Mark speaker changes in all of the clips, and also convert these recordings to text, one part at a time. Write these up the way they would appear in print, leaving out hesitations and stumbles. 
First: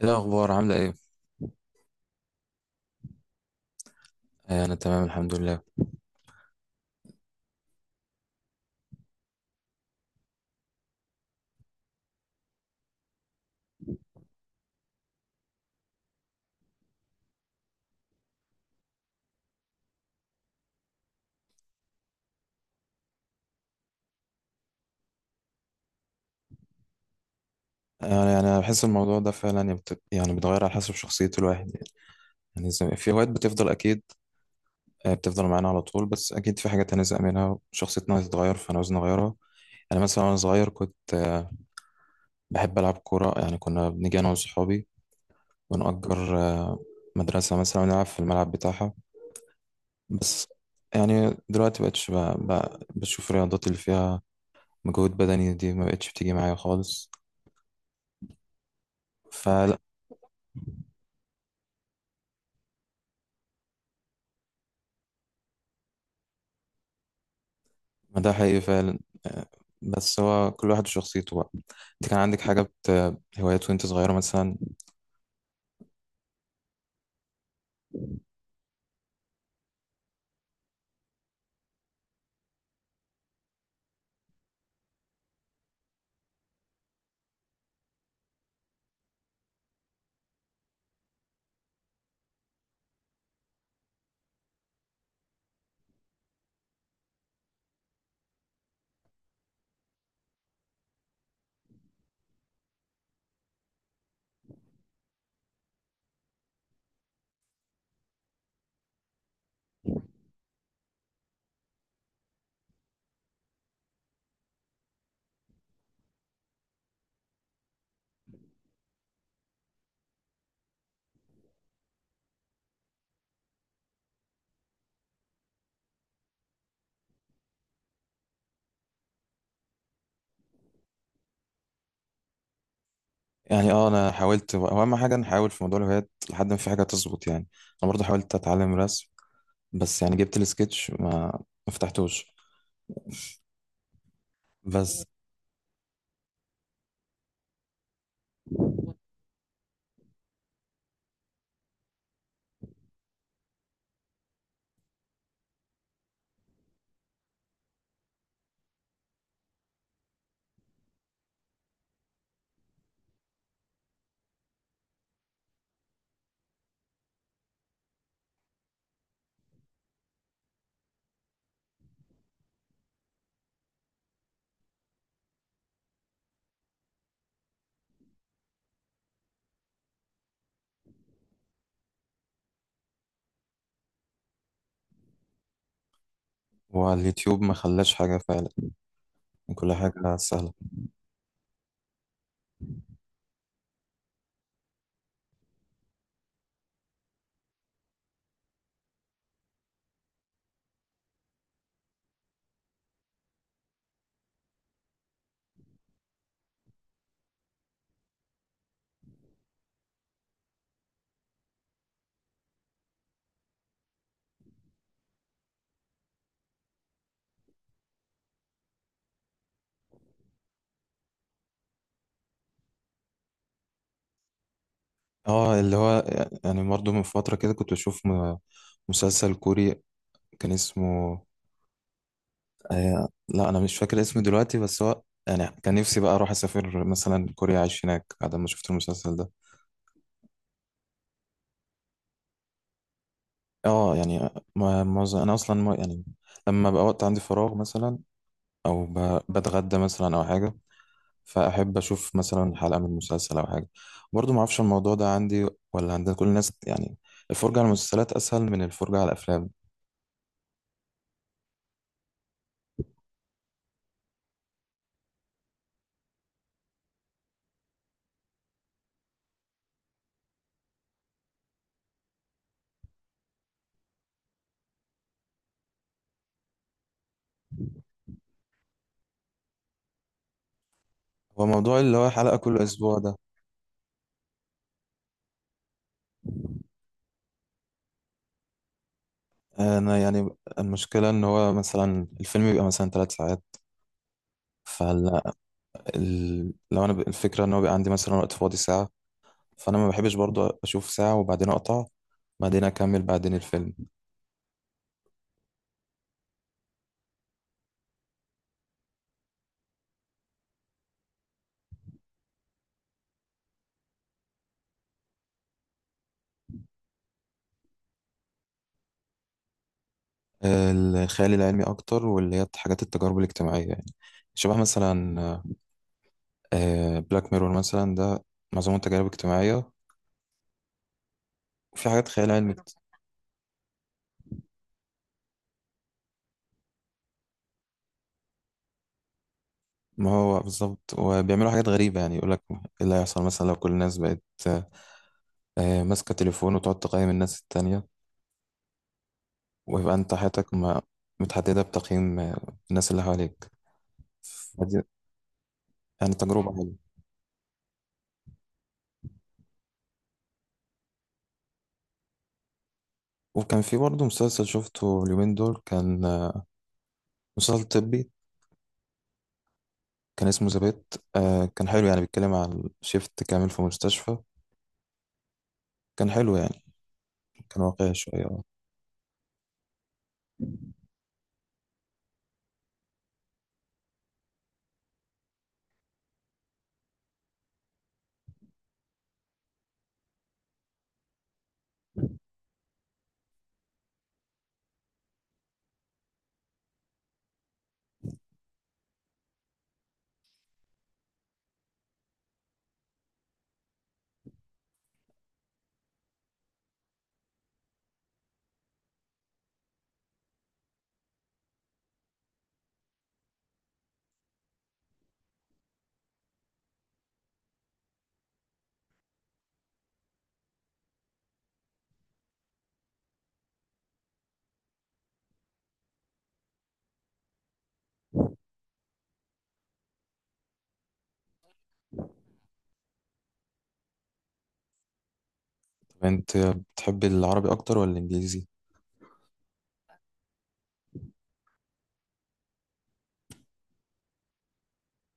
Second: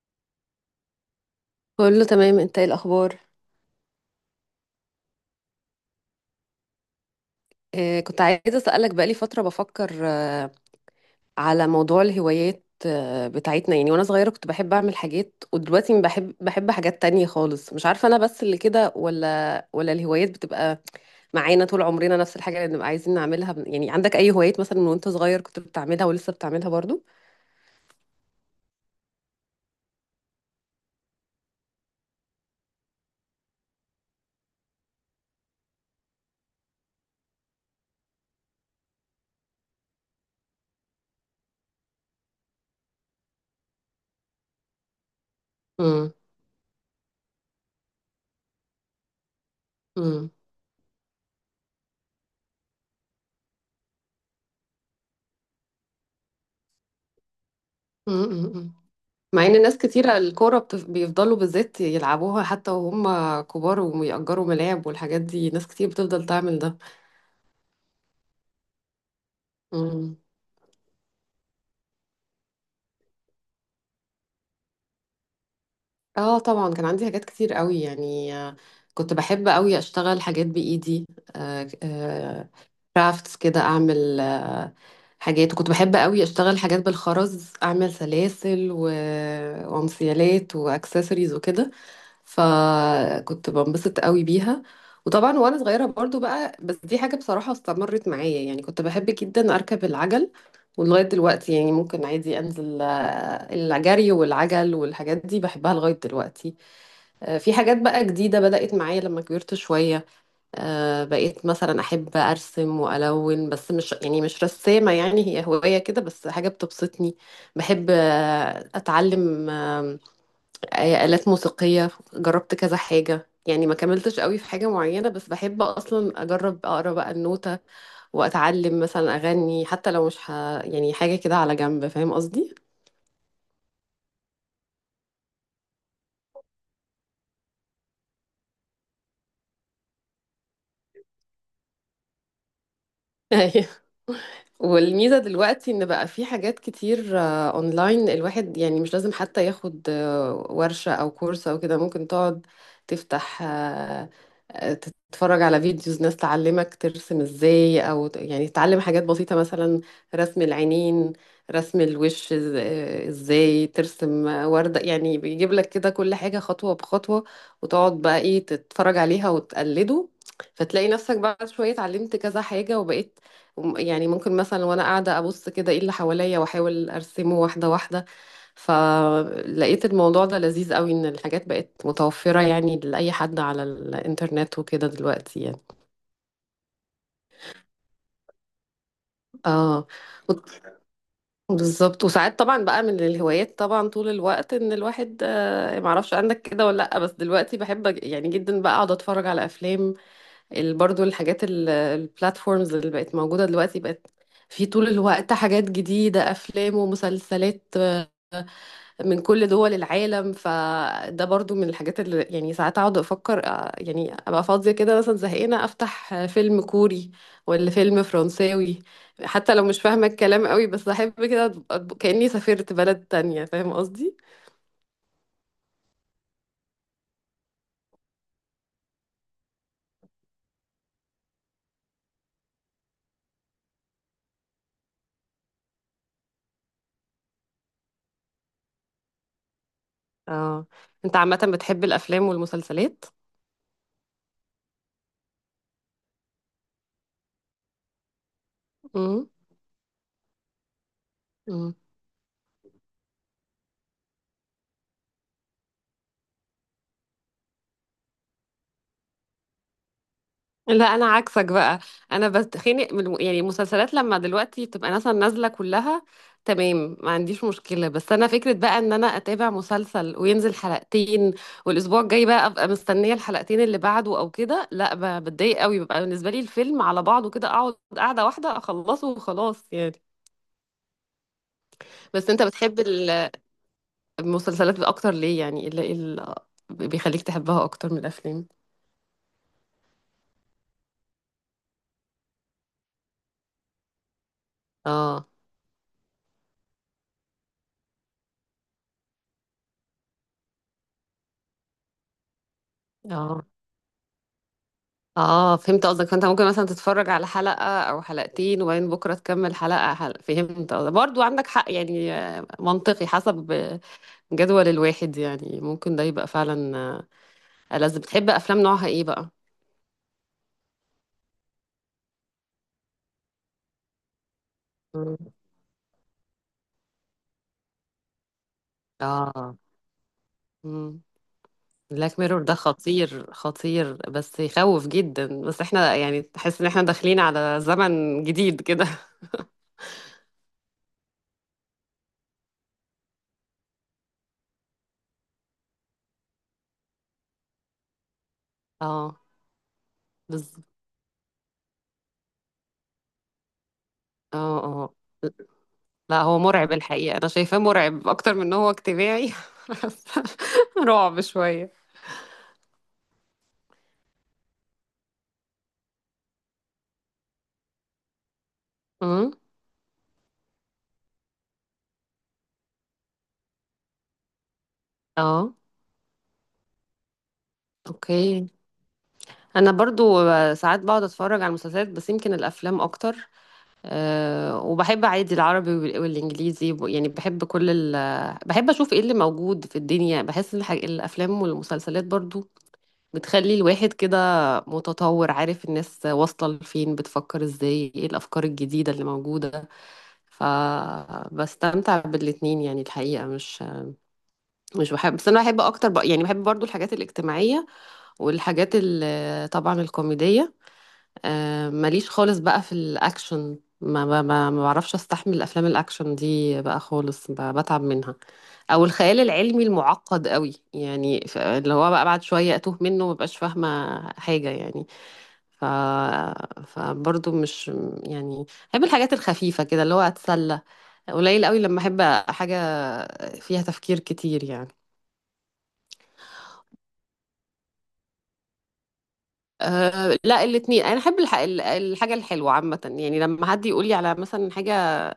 Speaker 1: ايه الاخبار عامله ايه؟
Speaker 2: كله تمام، انت ايه الاخبار؟
Speaker 1: آه، انا تمام الحمد لله.
Speaker 2: كنت عايزه اسالك، بقالي فتره بفكر على موضوع الهوايات بتاعتنا، يعني وانا صغيره كنت بحب اعمل حاجات، ودلوقتي ما بحب حاجات تانية خالص. مش عارفه انا بس اللي كده، ولا الهوايات بتبقى معانا طول عمرنا نفس الحاجه اللي بنبقى عايزين نعملها؟ يعني عندك اي هوايات مثلا من وانت صغير كنت بتعملها ولسه بتعملها برضو؟
Speaker 1: يعني انا بحس الموضوع ده فعلا يعني يعني بيتغير على حسب شخصيه الواحد. يعني في هوايات بتفضل اكيد. آه، بتفضل معانا على طول، بس اكيد في حاجات هنزهق منها، شخصيتنا هتتغير فانا عاوز نغيرها. انا مثلا وانا صغير كنت بحب العب كوره، يعني كنا بنيجي انا وصحابي
Speaker 2: امم.
Speaker 1: ونأجر مدرسه مثلا ونلعب في الملعب بتاعها. بس يعني دلوقتي بقتش بشوف الرياضات اللي فيها مجهود بدني دي، ما بقتش بتيجي معايا خالص،
Speaker 2: امم. مع ان ناس
Speaker 1: فلا.
Speaker 2: كتيرة الكورة بيفضلوا بالذات يلعبوها حتى وهم كبار، ويأجروا ملاعب والحاجات دي، ناس كتير بتفضل تعمل ده.
Speaker 1: ما ده حقيقي فعلا. آه.
Speaker 2: مم.
Speaker 1: بس هو كل واحد وشخصيته بقى. انت كان عندك حاجه هوايات وانت صغيره مثلا؟
Speaker 2: اه، طبعا كان عندي حاجات كتير قوي، يعني كنت بحب قوي اشتغل حاجات بايدي، كرافتس كده، اعمل حاجات. وكنت بحب قوي اشتغل حاجات بالخرز، اعمل سلاسل وانسيالات واكسسوارز وكده، فكنت بنبسط قوي بيها. وطبعا وانا صغيره برضو بقى، بس دي حاجه بصراحه استمرت معايا، يعني كنت بحب جدا اركب العجل، ولغايه دلوقتي يعني ممكن عادي انزل، الجري والعجل والحاجات دي بحبها لغايه دلوقتي. في حاجات بقى جديده بدات معايا لما كبرت شويه. بقيت مثلا احب ارسم والون، بس مش يعني مش رسامه، يعني هي هوايه كده بس، حاجه بتبسطني. بحب اتعلم آلات موسيقية، جربت كذا حاجة يعني ما كملتش قوي في حاجة معينة، بس بحب أصلا أجرب أقرأ بقى النوتة وأتعلم مثلا أغني، حتى لو مش يعني حاجة كده على جنب. فاهم قصدي؟
Speaker 1: يعني اه انا حاولت، هو اهم حاجه نحاول في موضوع الهوايات لحد ما في حاجه تظبط، يعني انا برضه حاولت اتعلم رسم، بس يعني جبت السكتش ما فتحتوش. بس
Speaker 2: والميزة دلوقتي ان بقى في حاجات كتير اونلاين، الواحد يعني مش لازم حتى ياخد ورشة او كورس او كده، ممكن تقعد تفتح آه، تتفرج على فيديوز ناس تعلمك ترسم ازاي، يعني تتعلم حاجات بسيطة مثلا رسم العينين، رسم الوش، ازاي ترسم وردة. يعني بيجيب لك كده كل حاجة خطوة بخطوة، وتقعد بقى ايه تتفرج عليها وتقلده، فتلاقي نفسك بعد شوية اتعلمت كذا حاجة وبقيت، يعني ممكن مثلا وانا قاعده ابص كده ايه اللي حواليا واحاول ارسمه واحده واحده. فلقيت الموضوع ده لذيذ قوي، ان الحاجات بقت متوفره يعني لاي حد على الانترنت وكده دلوقتي يعني.
Speaker 1: واليوتيوب ما خلاش حاجه فعلا، يعني كل
Speaker 2: اه،
Speaker 1: حاجه سهله.
Speaker 2: بالظبط. وساعات طبعا بقى من الهوايات، طبعا طول الوقت ان الواحد، معرفش عندك كده ولا لا، بس دلوقتي بحب يعني جدا بقى اقعد اتفرج على افلام. برضو الحاجات البلاتفورمز اللي بقت موجوده دلوقتي، بقت في طول الوقت حاجات جديده، افلام ومسلسلات من كل دول العالم. فده برضو من الحاجات اللي يعني ساعات اقعد افكر يعني ابقى فاضية كده مثلا، زهقانة، افتح فيلم كوري ولا فيلم فرنساوي. حتى لو مش فاهمة الكلام قوي، بس احب كده كأني سافرت بلد تانية. فاهم قصدي؟
Speaker 1: اه اللي هو، يعني برضه من فتره كده كنت بشوف مسلسل كوري كان اسمه، لا، انا مش فاكر اسمه دلوقتي، بس هو يعني كان نفسي بقى اروح اسافر مثلا كوريا اعيش هناك بعد ما شفت المسلسل ده.
Speaker 2: اه. انت عامة بتحب الافلام والمسلسلات؟
Speaker 1: اه يعني معظم، انا اصلا يعني لما بقى وقت عندي فراغ مثلا، او بتغدى مثلا او حاجه،
Speaker 2: امم.
Speaker 1: فاحب اشوف مثلا حلقه من مسلسل او حاجه. برضو ما اعرفش الموضوع ده عندي ولا عند كل الناس، يعني الفرجه على المسلسلات اسهل من الفرجه على الافلام.
Speaker 2: لا، انا عكسك بقى. انا بتخنق من يعني المسلسلات لما دلوقتي بتبقى مثلا نازله كلها تمام، ما عنديش مشكله. بس انا فكره بقى ان انا اتابع مسلسل وينزل حلقتين، والاسبوع الجاي بقى ابقى مستنيه الحلقتين اللي بعده او كده، لا، بتضايق قوي. بيبقى بالنسبه لي الفيلم على بعضه كده، اقعد قاعده واحده اخلصه وخلاص يعني.
Speaker 1: هو موضوع اللي هو
Speaker 2: بس
Speaker 1: حلقه
Speaker 2: انت
Speaker 1: كل
Speaker 2: بتحب
Speaker 1: اسبوع ده.
Speaker 2: المسلسلات اكتر ليه؟ يعني ايه اللي إيه اللي بيخليك تحبها اكتر من الافلام؟
Speaker 1: انا يعني المشكله ان هو مثلا الفيلم بيبقى مثلا 3 ساعات،
Speaker 2: اه،
Speaker 1: فلا. لو انا، الفكره ان هو بيبقى عندي مثلا وقت فاضي ساعه، فانا ما بحبش برضو اشوف ساعه وبعدين اقطع، بعدين اكمل بعدين
Speaker 2: اه،
Speaker 1: الفيلم.
Speaker 2: اه، فهمت قصدك. فانت ممكن مثلا تتفرج على حلقة او حلقتين، وبعدين بكرة تكمل حلقة، حلقة. فهمت قصدك، برضو عندك حق. يعني منطقي، حسب جدول الواحد، يعني ممكن ده يبقى فعلا ألذ. بتحب افلام نوعها ايه بقى؟
Speaker 1: آه، الخيال العلمي اكتر، واللي هي حاجات التجارب الاجتماعيه يعني، شبه
Speaker 2: مم.
Speaker 1: مثلا بلاك ميرور، مثلا ده معظمه تجارب
Speaker 2: اه.
Speaker 1: اجتماعيه.
Speaker 2: امم
Speaker 1: وفي حاجات
Speaker 2: بلاك
Speaker 1: خيال
Speaker 2: ميرور
Speaker 1: علمي
Speaker 2: ده خطير، خطير، بس يخوف جدا. بس احنا يعني تحس ان احنا داخلين على زمن جديد كده.
Speaker 1: ما هو بالظبط، وبيعملوا حاجات غريبه، يعني يقول لك ايه اللي هيحصل مثلا لو كل الناس بقت ماسكه تليفون وتقعد تقيم الناس التانية،
Speaker 2: اه.
Speaker 1: ويبقى انت حياتك
Speaker 2: بز...
Speaker 1: ما متحدده بتقييم الناس اللي حواليك،
Speaker 2: اه،
Speaker 1: فدي
Speaker 2: اه،
Speaker 1: يعني
Speaker 2: لا هو
Speaker 1: تجربه
Speaker 2: مرعب
Speaker 1: حلوه.
Speaker 2: الحقيقة، أنا شايفاه مرعب أكتر من إن هو اجتماعي. رعب شوية.
Speaker 1: وكان في برضه مسلسل شفته اليومين دول، كان مسلسل طبي،
Speaker 2: امم
Speaker 1: كان اسمه ذا. آه، كان حلو يعني، بيتكلم عن شيفت كامل في مستشفى،
Speaker 2: اه،
Speaker 1: كان حلو يعني، كان واقعي شوية اه.
Speaker 2: اوكي. انا برضو ساعات بقعد اتفرج على المسلسلات، بس يمكن الافلام اكتر. أه، وبحب عادي العربي والانجليزي، يعني بحب كل بحب اشوف ايه اللي موجود في الدنيا، بحس الافلام والمسلسلات برضو بتخلي الواحد كده متطور، عارف الناس واصلة لفين، بتفكر ازاي، ايه الافكار الجديدة اللي موجودة. فبستمتع بالاتنين يعني الحقيقة، مش بحب، بس انا بحب اكتر يعني بحب برضو الحاجات الاجتماعية والحاجات طبعا الكوميدية. ماليش خالص بقى في الاكشن، ما بعرفش استحمل افلام الاكشن دي بقى خالص، بتعب منها. او الخيال العلمي المعقد قوي يعني، اللي هو بقى بعد شوية اتوه منه ومبقاش فاهمة حاجة يعني. ف... فبرضه مش، يعني، بحب الحاجات الخفيفة كده، اللي هو أتسلى. قليل قوي لما أحب حاجة فيها تفكير كتير يعني.
Speaker 1: طب انت بتحب العربي اكتر ولا الانجليزي؟
Speaker 2: أه، لا، الاتنين. أنا أحب الحاجة الحلوة عامة، يعني لما حد يقول لي على مثلا حاجة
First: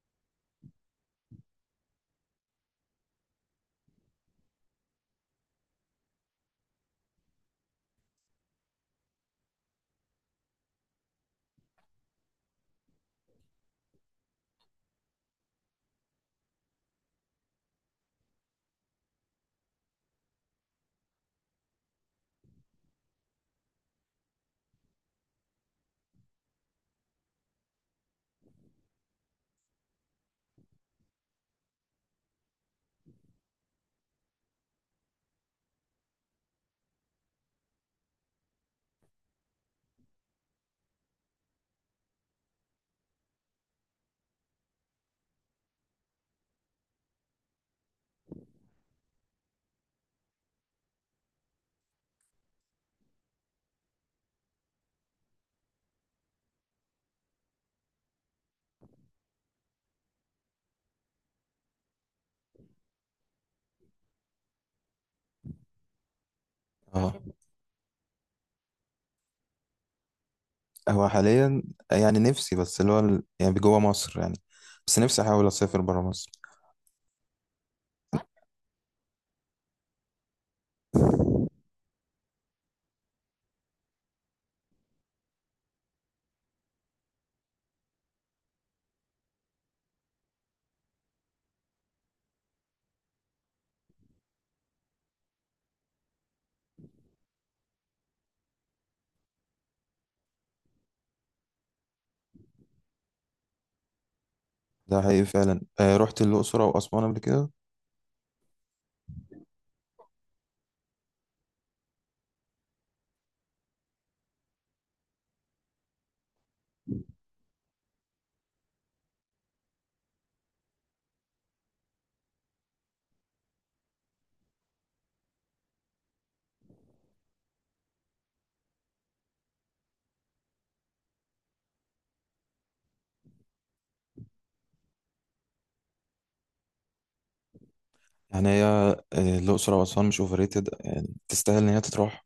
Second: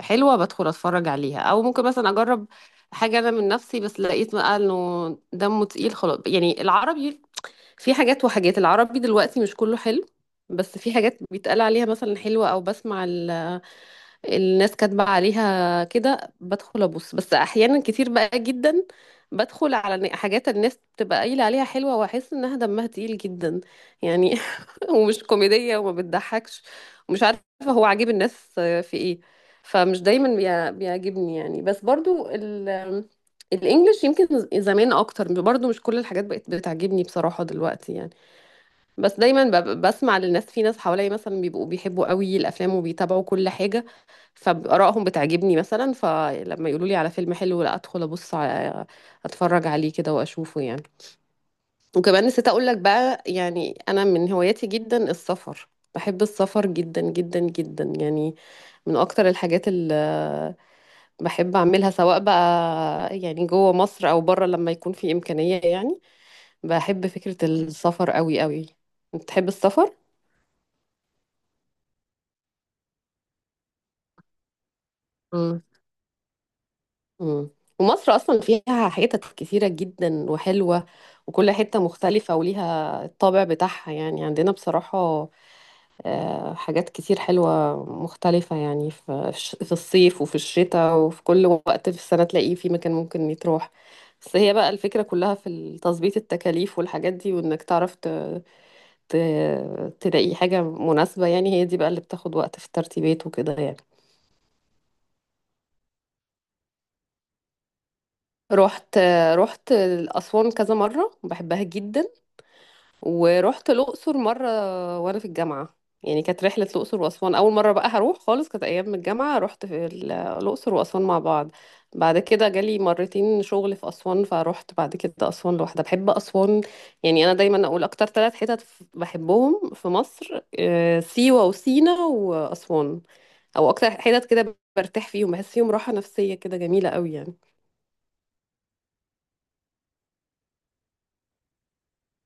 Speaker 2: حلوة بدخل أتفرج عليها، أو ممكن مثلا أجرب حاجة أنا من نفسي. بس لقيت بقى إنه دمه تقيل خلاص يعني العربي، في حاجات وحاجات، العربي دلوقتي مش كله حلو. بس في حاجات بيتقال عليها مثلا حلوة، أو بسمع الناس كاتبة عليها كده بدخل أبص، بس أحيانا كتير بقى جدا بدخل على حاجات الناس بتبقى قايلة عليها حلوة، وأحس إنها دمها تقيل جدا يعني. ومش كوميدية وما بتضحكش، ومش عارفة هو عاجب الناس في إيه. فمش دايما بيعجبني يعني. بس برضو الإنجليش، يمكن زمان أكتر، برضو مش كل الحاجات بقت بتعجبني بصراحة دلوقتي يعني. بس دايما بسمع للناس، في ناس حواليا مثلا بيبقوا بيحبوا قوي الافلام وبيتابعوا كل حاجه، فارائهم بتعجبني مثلا، فلما يقولوا لي على فيلم حلو، لا، ادخل ابص على اتفرج عليه كده واشوفه يعني. وكمان نسيت اقول لك بقى، يعني انا من هواياتي جدا السفر، بحب السفر جدا جدا جدا يعني، من اكتر الحاجات اللي بحب اعملها، سواء بقى يعني جوه مصر او بره لما يكون في امكانيه يعني. بحب
Speaker 1: اه،
Speaker 2: فكره السفر قوي قوي. بتحب السفر؟
Speaker 1: هو حاليا يعني نفسي بس اللي هو يعني جوه مصر، يعني بس نفسي احاول اسافر برا مصر.
Speaker 2: مم. ومصر اصلا فيها حتت كتيره جدا وحلوه، وكل حته مختلفه وليها الطابع بتاعها، يعني عندنا بصراحه حاجات كتير حلوه مختلفه، يعني في في الصيف وفي الشتاء وفي كل وقت في السنه تلاقيه في مكان ممكن يتروح. بس هي بقى الفكره كلها في تظبيط التكاليف والحاجات دي، وانك تعرف ت... تلاقي حاجه مناسبه، يعني هي دي بقى اللي بتاخد وقت في الترتيبات وكده يعني.
Speaker 1: ده حقيقي فعلا، رحت الاقصر او اسوان قبل كده.
Speaker 2: رحت رحت أسوان كذا مرة، بحبها جدا، ورحت الأقصر مرة وأنا في الجامعة، يعني كانت رحلة الأقصر وأسوان أول مرة بقى هروح خالص، كانت أيام الجامعة، رحت في الأقصر وأسوان مع بعض. بعد كده جالي مرتين شغل في أسوان فروحت بعد كده أسوان لوحدها، بحب أسوان. يعني أنا دايما أقول أكتر ثلاث حتت بحبهم في مصر سيوة وسينا وأسوان، أو أكتر حتت كده برتاح فيهم، بحس فيهم راحة نفسية كده جميلة قوي يعني.
Speaker 1: يعني هي الاقصر او اسوان مش اوفريتد، يعني تستاهل ان هي تتروح.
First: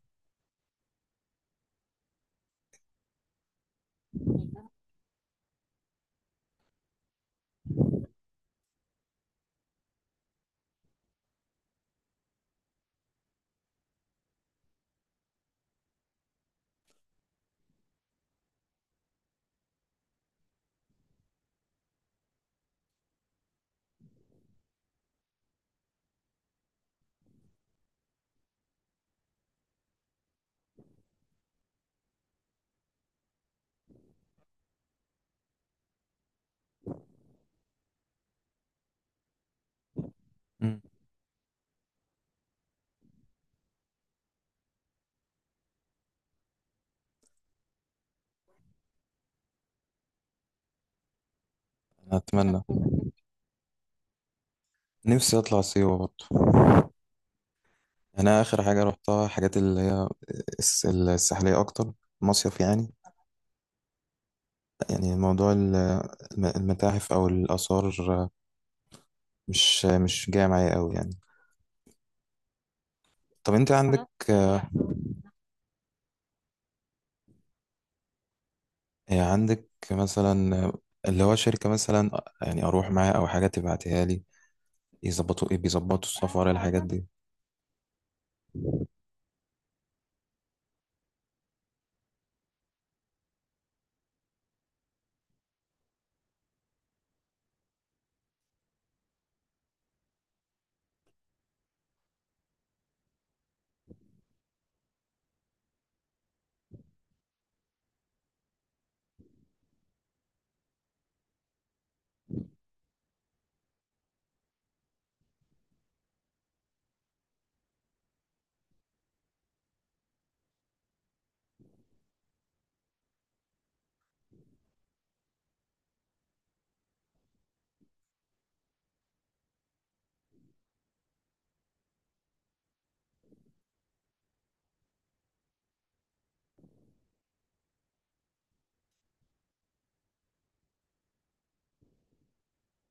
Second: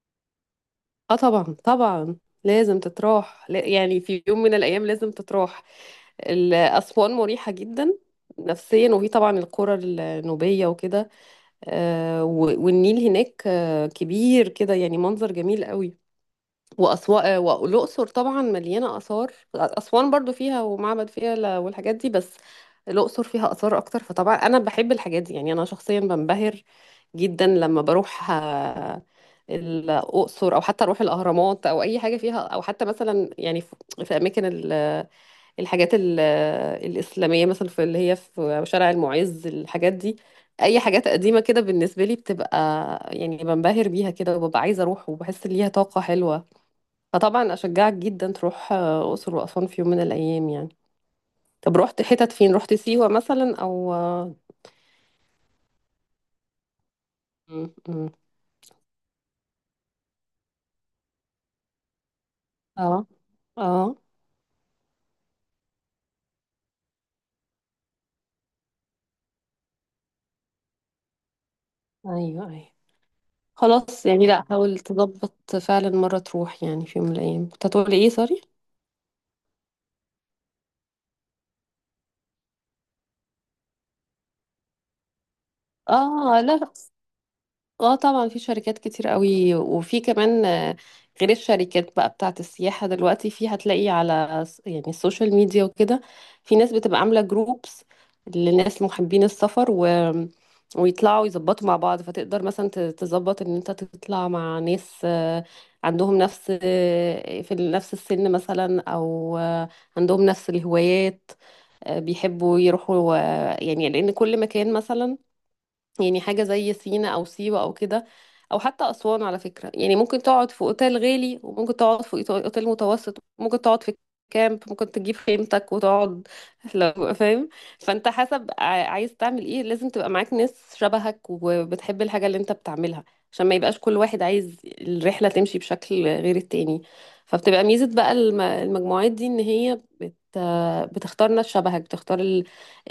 Speaker 2: اه، طبعا، طبعا لازم تتراح، يعني في يوم من الأيام لازم تتراح. أسوان مريحة جدا نفسيا، وهي طبعا القرى النوبية وكده، والنيل هناك كبير كده، يعني منظر جميل قوي. وأسوان والأقصر طبعا مليانة آثار، أسوان برضو فيها ومعبد فيها والحاجات دي، بس الأقصر فيها آثار أكتر. فطبعا أنا بحب الحاجات دي يعني، أنا شخصيا بنبهر جدا لما بروح الأقصر، أو حتى أروح الأهرامات أو أي حاجة فيها، أو حتى مثلا يعني في أماكن الحاجات الإسلامية، مثلا في اللي هي في شارع المعز، الحاجات دي. أي
Speaker 1: مم.
Speaker 2: حاجات قديمة كده بالنسبة لي بتبقى يعني بنبهر بيها كده، وببقى عايزة أروح وبحس إن ليها طاقة حلوة. فطبعا اشجعك جدا تروح الاقصر واسوان في يوم من الايام يعني. طب رحت حتت فين؟
Speaker 1: أتمنى
Speaker 2: رحت سيوه مثلا او اه؟
Speaker 1: نفسي أطلع سيوة برضه.
Speaker 2: م. م.
Speaker 1: يعني أنا آخر حاجة روحتها حاجات اللي هي الساحلية أكتر، مصيف يعني.
Speaker 2: اه. آه.
Speaker 1: يعني موضوع المتاحف أو الآثار، مش جاي معايا أوي يعني.
Speaker 2: ايوه، ايوه،
Speaker 1: طب أنت
Speaker 2: خلاص يعني، لا، حاول تظبط فعلا مره تروح، يعني في يوم من الايام. كنت هتقولي ايه؟ سوري.
Speaker 1: عندك مثلا، اللي هو شركة مثلا يعني أروح معاها أو حاجة تبعتها لي، يظبطوا إيه، بيظبطوا
Speaker 2: اه،
Speaker 1: السفر
Speaker 2: لا.
Speaker 1: الحاجات دي؟
Speaker 2: اه، طبعا في شركات كتير قوي، وفي كمان غير الشركات بقى بتاعت السياحة، دلوقتي في هتلاقي على يعني السوشيال ميديا وكده، في ناس بتبقى عاملة جروبس لناس محبين السفر ويطلعوا يظبطوا مع بعض. فتقدر مثلا تظبط ان انت تطلع مع ناس عندهم نفس السن مثلا، او عندهم نفس الهوايات، بيحبوا يروحوا يعني لان كل مكان مثلا يعني حاجة زي سينا أو سيوة أو كده، أو حتى أسوان على فكرة، يعني ممكن تقعد في أوتيل غالي، وممكن تقعد في أوتيل متوسط، ممكن تقعد في كامب، ممكن تجيب خيمتك وتقعد. لو فاهم. فأنت حسب عايز تعمل إيه، لازم تبقى معاك ناس شبهك وبتحب الحاجة اللي أنت بتعملها، عشان ما يبقاش كل واحد عايز الرحلة تمشي بشكل غير التاني. فبتبقى ميزة بقى المجموعات دي إن هي بتختار ناس شبهك، بتختار،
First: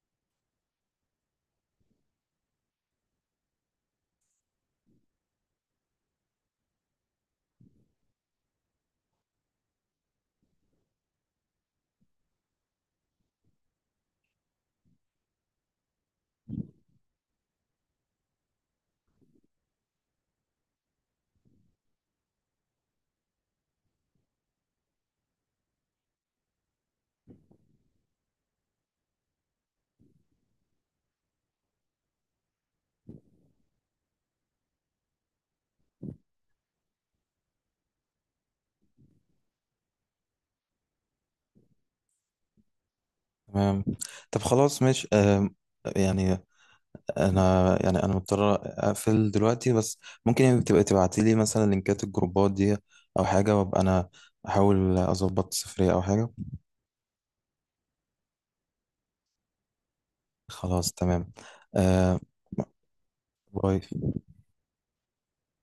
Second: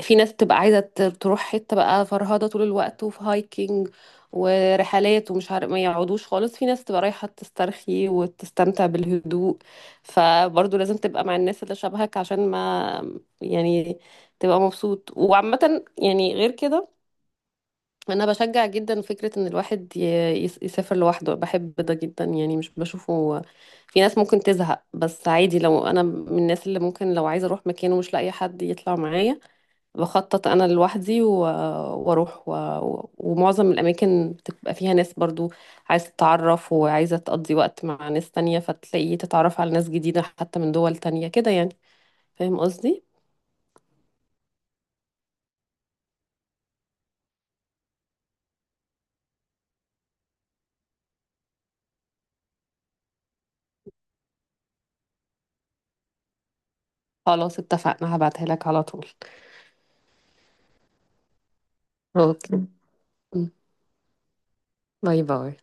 Speaker 2: في ناس بتبقى عايزة تروح حتة بقى فرهضة طول الوقت وفي هايكنج ورحلات ومش عارف، ما يقعدوش خالص، في ناس تبقى رايحة تسترخي وتستمتع بالهدوء. فبرضه لازم تبقى مع الناس اللي شبهك عشان ما، يعني، تبقى مبسوط. وعامة يعني غير كده، انا بشجع جدا فكرة ان الواحد يسافر لوحده، بحب ده جدا يعني، مش بشوفه، في ناس ممكن تزهق بس عادي. لو انا من الناس اللي ممكن لو عايزة اروح مكان ومش لاقية حد يطلع معايا، بخطط انا لوحدي واروح ومعظم الاماكن بتبقى فيها ناس برضو عايزه تتعرف وعايزه تقضي وقت مع ناس تانية، فتلاقي تتعرف على ناس جديده حتى من دول تانية كده يعني. فاهم قصدي؟
Speaker 1: تمام. طب خلاص ماشي، يعني انا يعني انا مضطر اقفل دلوقتي. بس ممكن يعني تبقى تبعتي لي مثلا لينكات الجروبات دي او حاجه، وابقى انا احاول اظبط سفريه او حاجه.
Speaker 2: خلاص، اتفقنا، هبعتها لك على طول.
Speaker 1: خلاص تمام. آه.
Speaker 2: اوكي. م.
Speaker 1: باي.
Speaker 2: باي، باي.